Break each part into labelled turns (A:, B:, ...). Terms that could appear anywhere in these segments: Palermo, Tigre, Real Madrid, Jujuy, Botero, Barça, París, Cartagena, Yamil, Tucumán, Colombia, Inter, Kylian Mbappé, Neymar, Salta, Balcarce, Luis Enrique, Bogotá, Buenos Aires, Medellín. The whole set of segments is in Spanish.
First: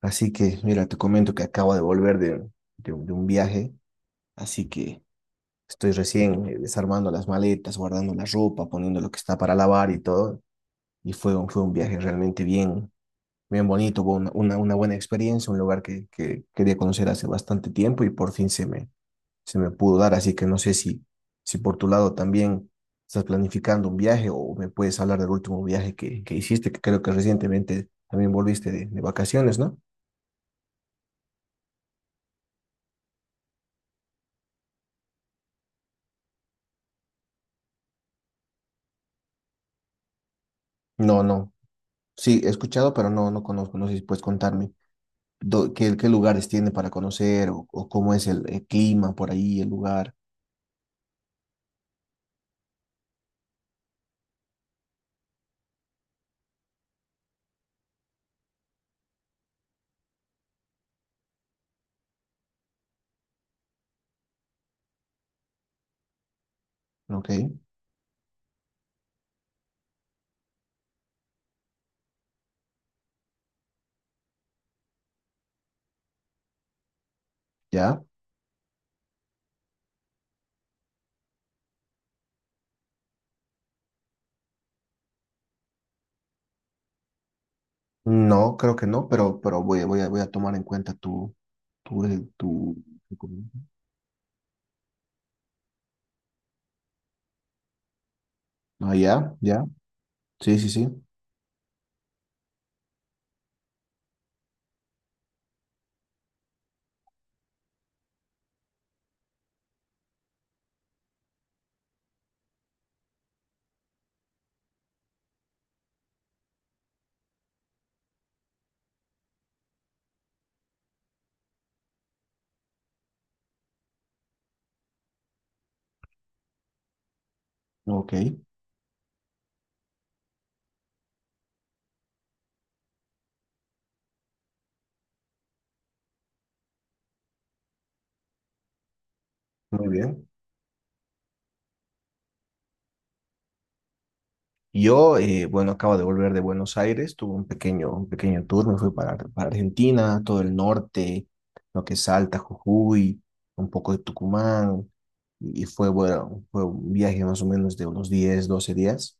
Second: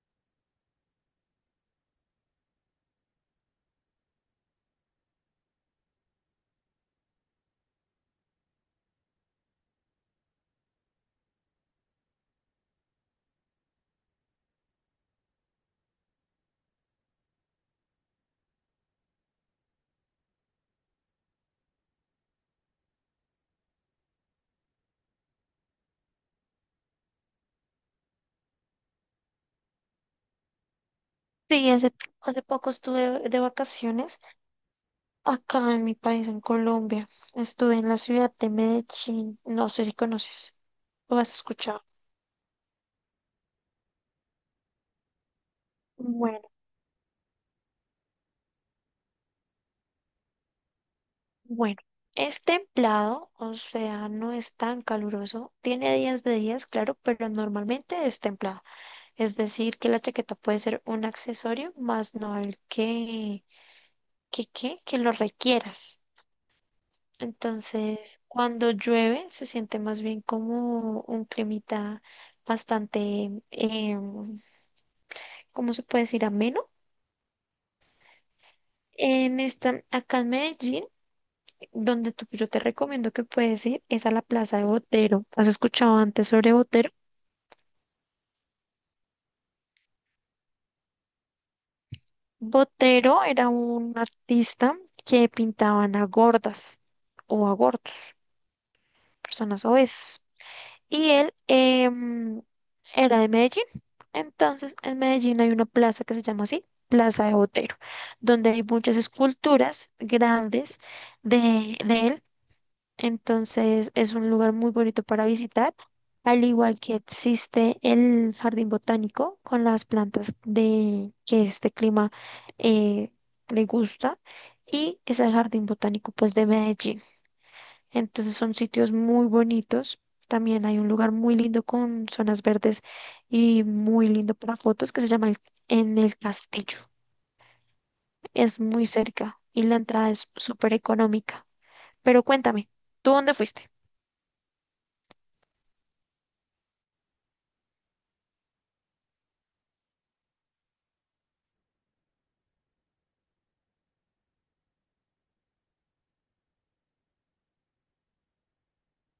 A: Así que, mira, te comento que acabo de volver de, de un viaje, así que estoy recién desarmando las maletas, guardando la ropa, poniendo lo que está para lavar y todo. Y fue un viaje realmente bien, bien bonito, fue una buena experiencia, un lugar que quería conocer hace bastante tiempo y por fin se me pudo dar. Así que no sé si por tu lado también estás planificando un viaje o me puedes hablar del último viaje que hiciste, que creo que recientemente también volviste de vacaciones, ¿no?
B: Sí, hace poco estuve de vacaciones acá en mi país, en Colombia. Estuve en la ciudad de Medellín. ¿No sé si conoces o
A: No,
B: has
A: no.
B: escuchado?
A: Sí, he escuchado, pero no, no conozco. No sé si puedes contarme qué, qué lugares
B: Bueno,
A: tiene para conocer o cómo es el clima por ahí, el lugar.
B: bueno. Es templado, o sea, no es tan caluroso. Tiene días de días, claro, pero normalmente es templado. Es decir, que la chaqueta puede ser un accesorio, más no el que lo requieras.
A: Ok,
B: Entonces, cuando llueve, se siente más bien como un climita bastante, ¿cómo se puede decir? Ameno.
A: ya.
B: En esta, acá en Medellín, donde tú, yo te recomiendo que puedes ir, es a la Plaza de Botero. ¿Has escuchado antes sobre Botero?
A: No, creo que no, pero voy a tomar en cuenta tu, eh, tu, tu
B: Botero era
A: comentario.
B: un artista que pintaban a gordas o a gordos,
A: Ah, ya, ya.
B: personas obesas.
A: Sí, sí, sí.
B: Y él era de Medellín. Entonces, en Medellín hay una plaza que se llama así, Plaza de Botero, donde hay muchas esculturas grandes de él. Entonces, es un lugar muy bonito para visitar, al igual que existe el jardín botánico con las plantas de que este clima eh, le gusta. Y es el jardín botánico pues de Medellín.
A: Ok,
B: Entonces son sitios muy bonitos. También hay un lugar muy lindo con zonas verdes y muy lindo para fotos que se llama En el Castillo. Es muy cerca y la
A: muy
B: entrada es
A: bien.
B: súper económica. Pero cuéntame, ¿tú dónde fuiste?
A: Yo, bueno, acabo de volver de Buenos Aires, tuve un pequeño tour, me fui para Argentina, todo el norte, lo que es Salta, Jujuy, un poco de Tucumán, y fue, bueno, fue un viaje más o menos de unos 10 12 días,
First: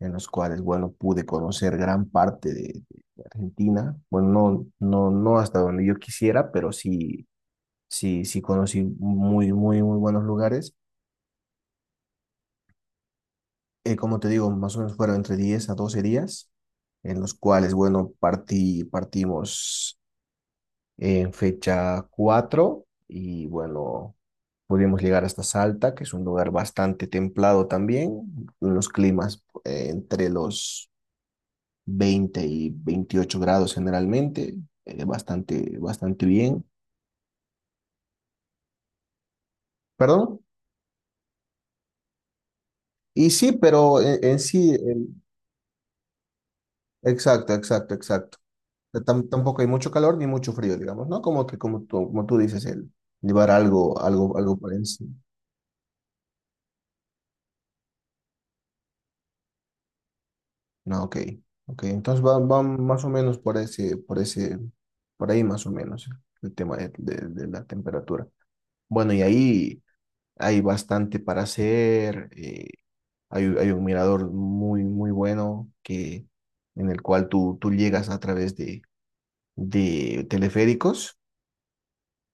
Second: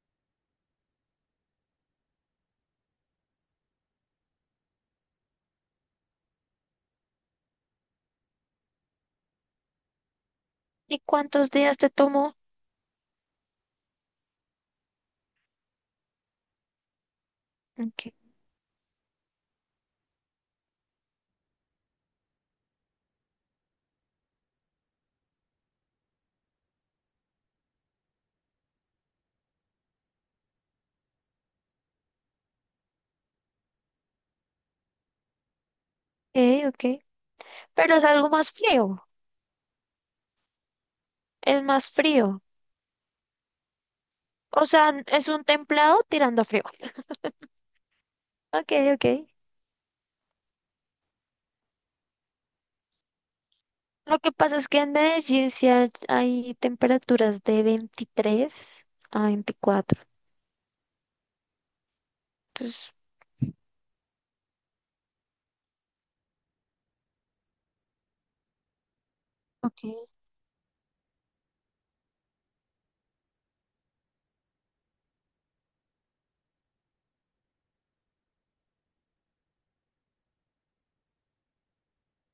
A: en los cuales, bueno, pude conocer gran parte de Argentina, bueno, no, no, no hasta donde yo quisiera, pero sí, sí, sí conocí muy, muy, muy buenos lugares.
B: ¿Y cuántos días te tomó?
A: Como te digo, más o menos fueron entre 10 a 12 días, en los cuales,
B: Ok,
A: bueno, partí, partimos en fecha 4 y, bueno, pudimos llegar hasta Salta, que es un lugar bastante templado también, unos climas entre los 20 y 28 grados generalmente, eh, bastante bien.
B: ok. Pero es algo más frío,
A: ¿Perdón?
B: es más frío.
A: Y sí, pero en
B: O
A: sí,
B: sea, es un templado tirando a frío.
A: exacto, exacto, exacto.
B: Ok, ok.
A: Tampoco hay mucho calor ni mucho frío, digamos, ¿no? Como que, como tú dices, el llevar algo,
B: Lo que
A: algo
B: pasa es
A: por
B: que en
A: encima.
B: Medellín sí hay temperaturas de 23 a 24.
A: No, ok, ok. Entonces va
B: Pues,
A: más o menos por ese, por ese, por ahí más o menos el tema de la temperatura. Bueno, y ahí
B: ok,
A: hay bastante para hacer. Hay, hay un mirador muy, muy bueno que, en el cual tú llegas a través de teleféricos.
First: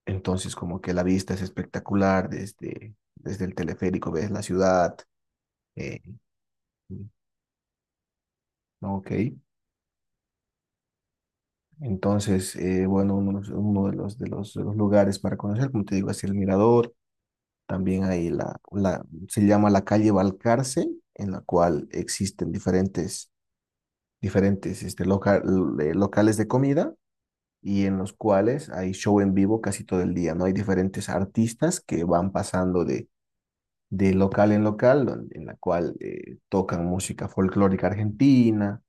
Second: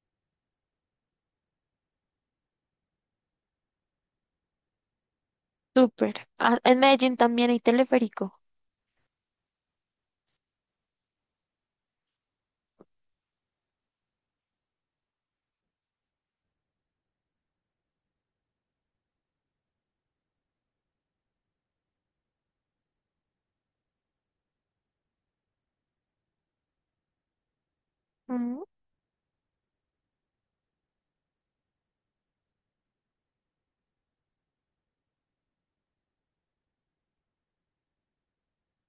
A: Entonces, como que la vista es espectacular desde, desde el teleférico, ves la ciudad. eh,
B: súper. Ah, en Medellín también hay teleférico.
A: ok. Entonces, bueno, uno de los, de los- de los lugares para conocer, como te digo, es el Mirador. También se llama la calle Balcarce, en la cual existen diferentes locales de comida y en los
B: Mm,
A: cuales hay show en vivo casi todo el día, ¿no? Hay diferentes artistas que van pasando de local en local, en la cual tocan música folclórica argentina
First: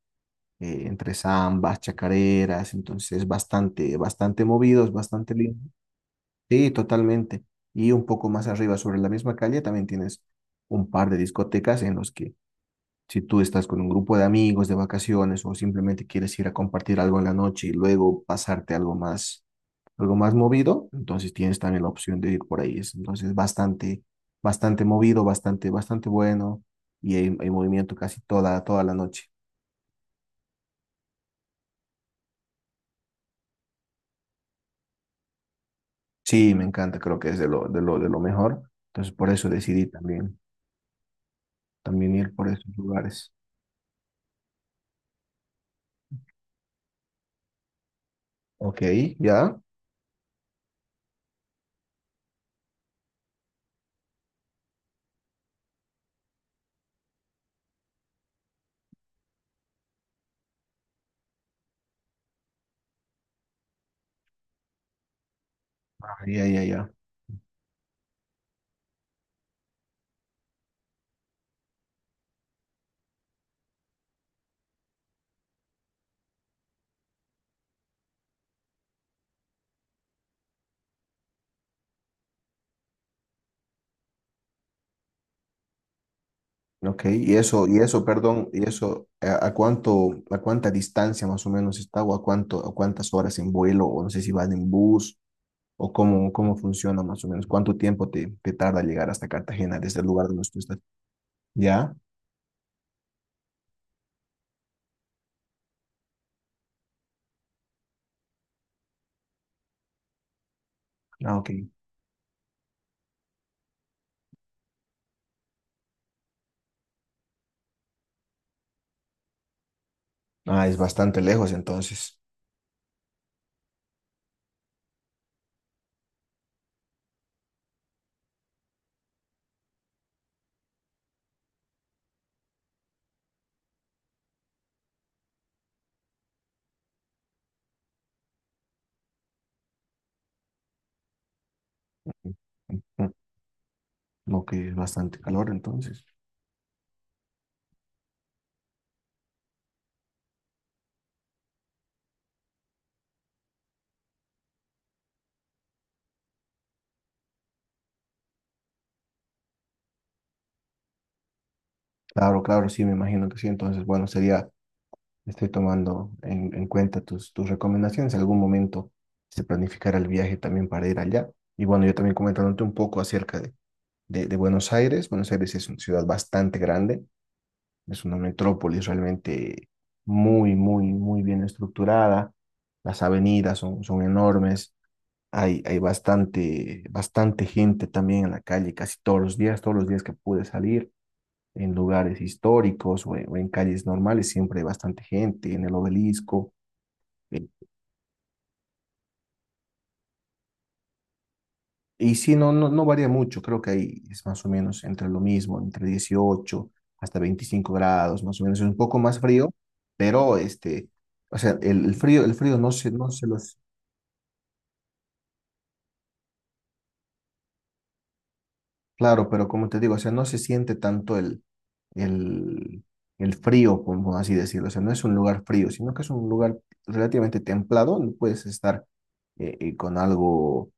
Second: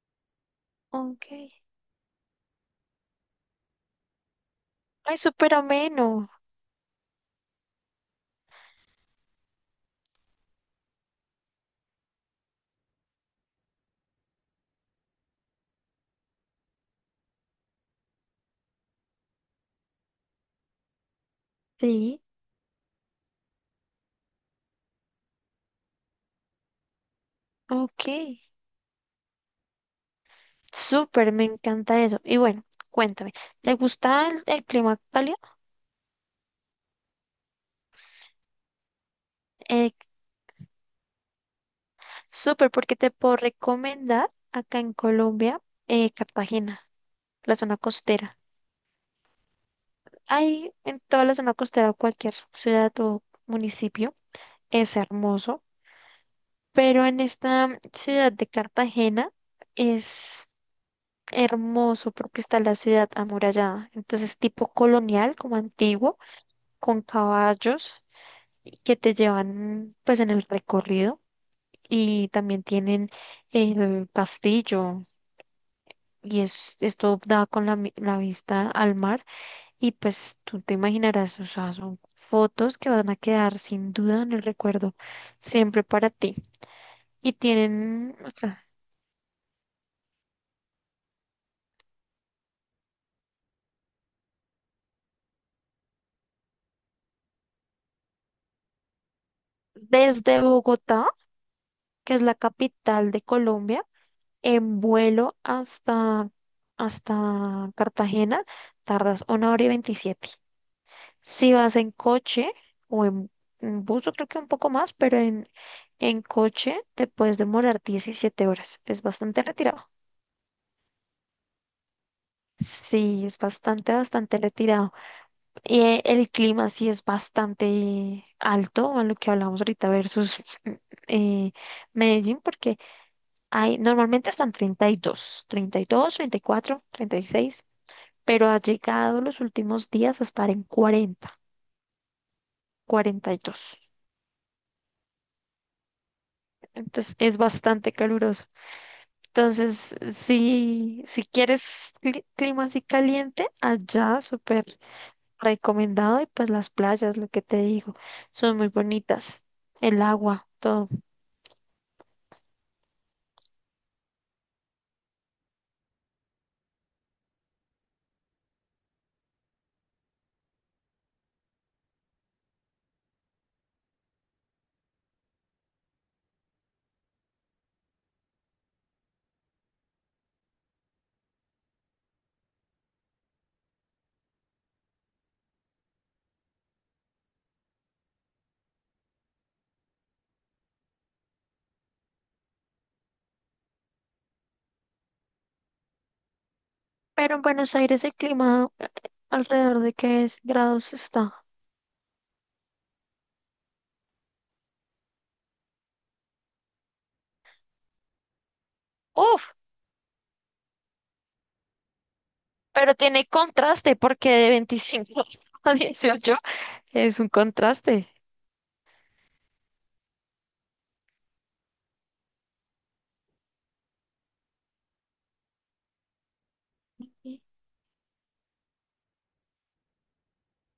A: entre
B: ok.
A: zambas, chacareras, entonces bastante, bastante movidos,
B: Ay,
A: bastante
B: súper
A: lindo.
B: ameno.
A: Sí, totalmente. Y un poco más arriba sobre la misma calle también tienes un par de discotecas en los que si tú estás con un grupo de amigos de vacaciones o simplemente quieres ir a compartir algo en la noche y luego pasarte algo más movido, entonces tienes también la opción
B: Sí,
A: de ir por ahí. Es entonces bastante, bastante movido, bastante, bastante bueno y hay movimiento
B: ok.
A: casi toda, toda la noche.
B: Súper, me encanta eso. Y bueno, cuéntame, ¿te gusta el clima cálido?
A: Sí, me encanta, creo que es de lo mejor. Entonces, por eso decidí
B: Eh,
A: también, también ir por esos
B: Súper, porque te
A: lugares.
B: puedo recomendar acá en Colombia, Cartagena, la zona costera.
A: Ok, ya,
B: Hay en toda la zona costera, cualquier ciudad o municipio, es hermoso, pero en esta ciudad de Cartagena es hermoso porque está la ciudad amurallada, entonces tipo colonial, como
A: Ah,
B: antiguo,
A: ya, ya, ya.
B: con caballos y que te llevan pues en el recorrido, y también tienen el castillo y es, esto da con la vista al mar, y pues tú te imaginarás, o sea, son fotos que van a quedar sin duda en el recuerdo siempre para ti.
A: Ok,
B: Y tienen, o
A: perdón, y
B: sea,
A: eso, a cuánto, a cuánta distancia más o menos está o a cuánto, a cuántas horas en vuelo o no sé si van en bus o cómo, cómo funciona más o menos? ¿Cuánto tiempo te tarda llegar hasta Cartagena desde el lugar
B: desde
A: donde tú estás?
B: Bogotá,
A: ¿Ya?
B: que es la capital de Colombia, en vuelo hasta Cartagena, tardas una hora y 27.
A: Ah, ok.
B: Si vas en coche o en bus, yo creo que un poco más, pero en coche te puedes demorar 17 horas. Es bastante retirado.
A: Ah, es bastante lejos entonces.
B: Sí, es bastante, bastante retirado. Y el clima sí es bastante alto, a lo que hablamos ahorita versus eh, Medellín, porque hay, normalmente están 30, 30, 30 y dos, cuatro, 36, pero ha llegado los últimos días a estar en 40,
A: Mm, mm, mm,
B: 42.
A: Ok, es bastante calor entonces.
B: Entonces es bastante caluroso. Entonces, si quieres clima así caliente, allá súper recomendado, y pues las playas, lo que te digo, son muy bonitas, el agua, todo.
A: Claro, claro, sí, me imagino que sí. Entonces, bueno, sería, estoy tomando en cuenta tus, tus recomendaciones. En algún momento se planificará el viaje también para ir allá. Y bueno, yo también comentándote un poco acerca de, de Buenos Aires. Buenos Aires es una ciudad bastante grande, es una metrópolis realmente muy, muy, muy bien estructurada. Las avenidas son, son enormes. Hay bastante, bastante gente también en la calle casi todos los días que pude salir en lugares históricos o en calles normales, siempre hay bastante gente, en el obelisco.
B: Pero en
A: eh,
B: Buenos Aires el clima alrededor de qué grados está.
A: y sí, no, no, no varía mucho, creo que ahí es más o menos entre lo mismo, entre 18 hasta 25 grados, más o menos, es un poco más
B: Uf,
A: frío, pero este, o sea, el frío no se,
B: pero tiene contraste porque de 25 a 18 es un contraste.
A: claro, pero como te digo, o sea, no se siente tanto el, el frío, como así decirlo, o sea, no es un lugar frío, sino que es un lugar relativamente
B: Sí.
A: templado, donde puedes estar eh, eh, con algo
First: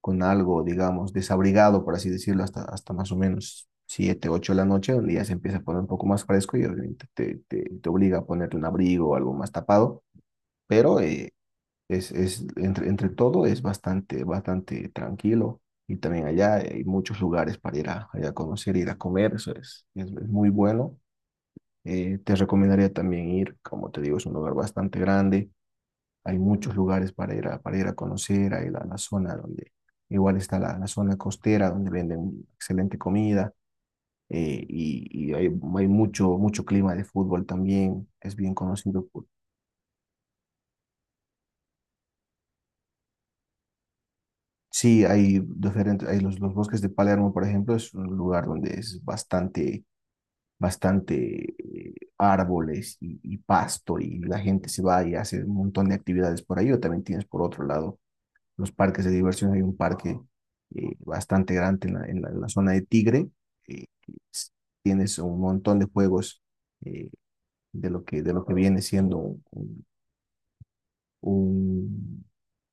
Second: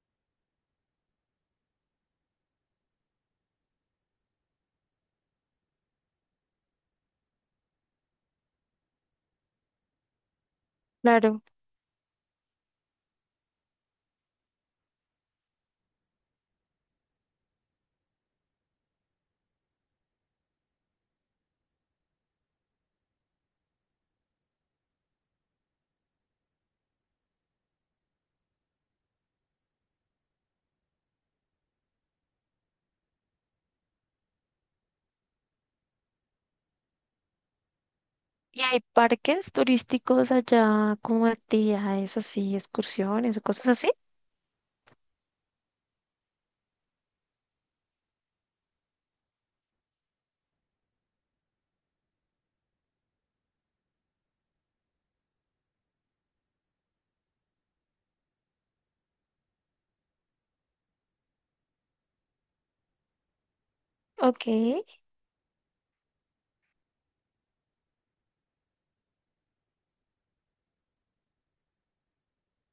A: con algo, digamos, desabrigado, por así decirlo, hasta, hasta más o menos 7, 8 de la noche, donde ya se empieza a poner un poco más fresco y obviamente te, te obliga a ponerte un abrigo o algo más tapado, pero
B: Claro.
A: es, entre, entre todo es bastante, bastante tranquilo y también allá hay muchos lugares para ir a, ir a conocer, ir a comer, eso es muy bueno. Te recomendaría también ir, como te digo, es un lugar bastante grande, hay muchos lugares para ir a conocer, hay la zona donde igual está la, la zona costera donde venden excelente comida y hay mucho, mucho clima de fútbol también, es bien
B: ¿Y hay
A: conocido.
B: parques turísticos allá como actividades así, excursiones o cosas así?
A: Sí, hay diferentes, los bosques de Palermo, por ejemplo, es un lugar donde es bastante, bastante árboles y pasto y la gente se va y hace un montón de actividades por ahí o también tienes por otro lado los parques de diversión. Hay un parque bastante grande en en la zona de Tigre. eh, que
B: Ok.
A: es-
B: Sí,
A: Tienes un montón de juegos eh, de lo que viene siendo un-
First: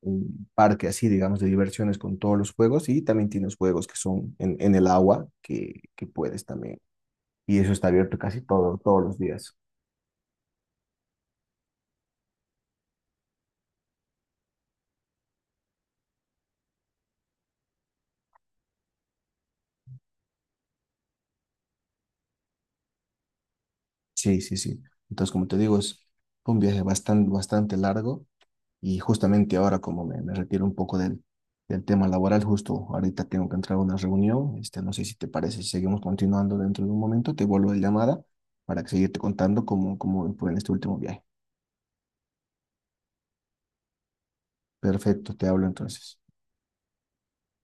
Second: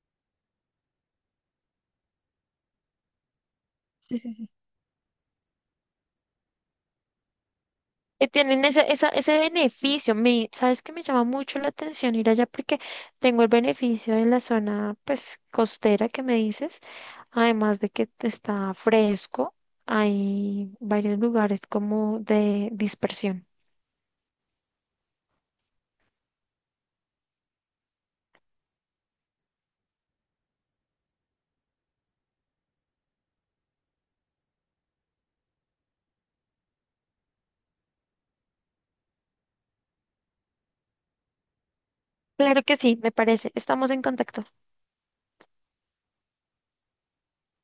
A: un parque así, digamos, de diversiones con todos los juegos y también tienes juegos que
B: sí,
A: son
B: sí.
A: en el agua que puedes también. Y eso está abierto
B: Eh,
A: casi
B: tienen
A: todo,
B: ese,
A: todos los
B: ese
A: días.
B: beneficio. ¿Sabes que me llama mucho la atención ir allá porque tengo el beneficio de la zona, pues, costera que me dices, además de que está fresco, hay varios lugares como de dispersión?
A: Sí, sí, sí. Entonces, como te digo, es un viaje bastante, bastante largo. Y justamente ahora, como me retiro un poco del tema laboral, justo ahorita tengo que entrar a una reunión. Este, no sé si te parece, si seguimos continuando dentro de un momento, te vuelvo la llamada para que seguirte contando cómo, cómo fue en este último viaje.
B: Claro que sí, me parece. Estamos en contacto.
A: Perfecto, te hablo entonces.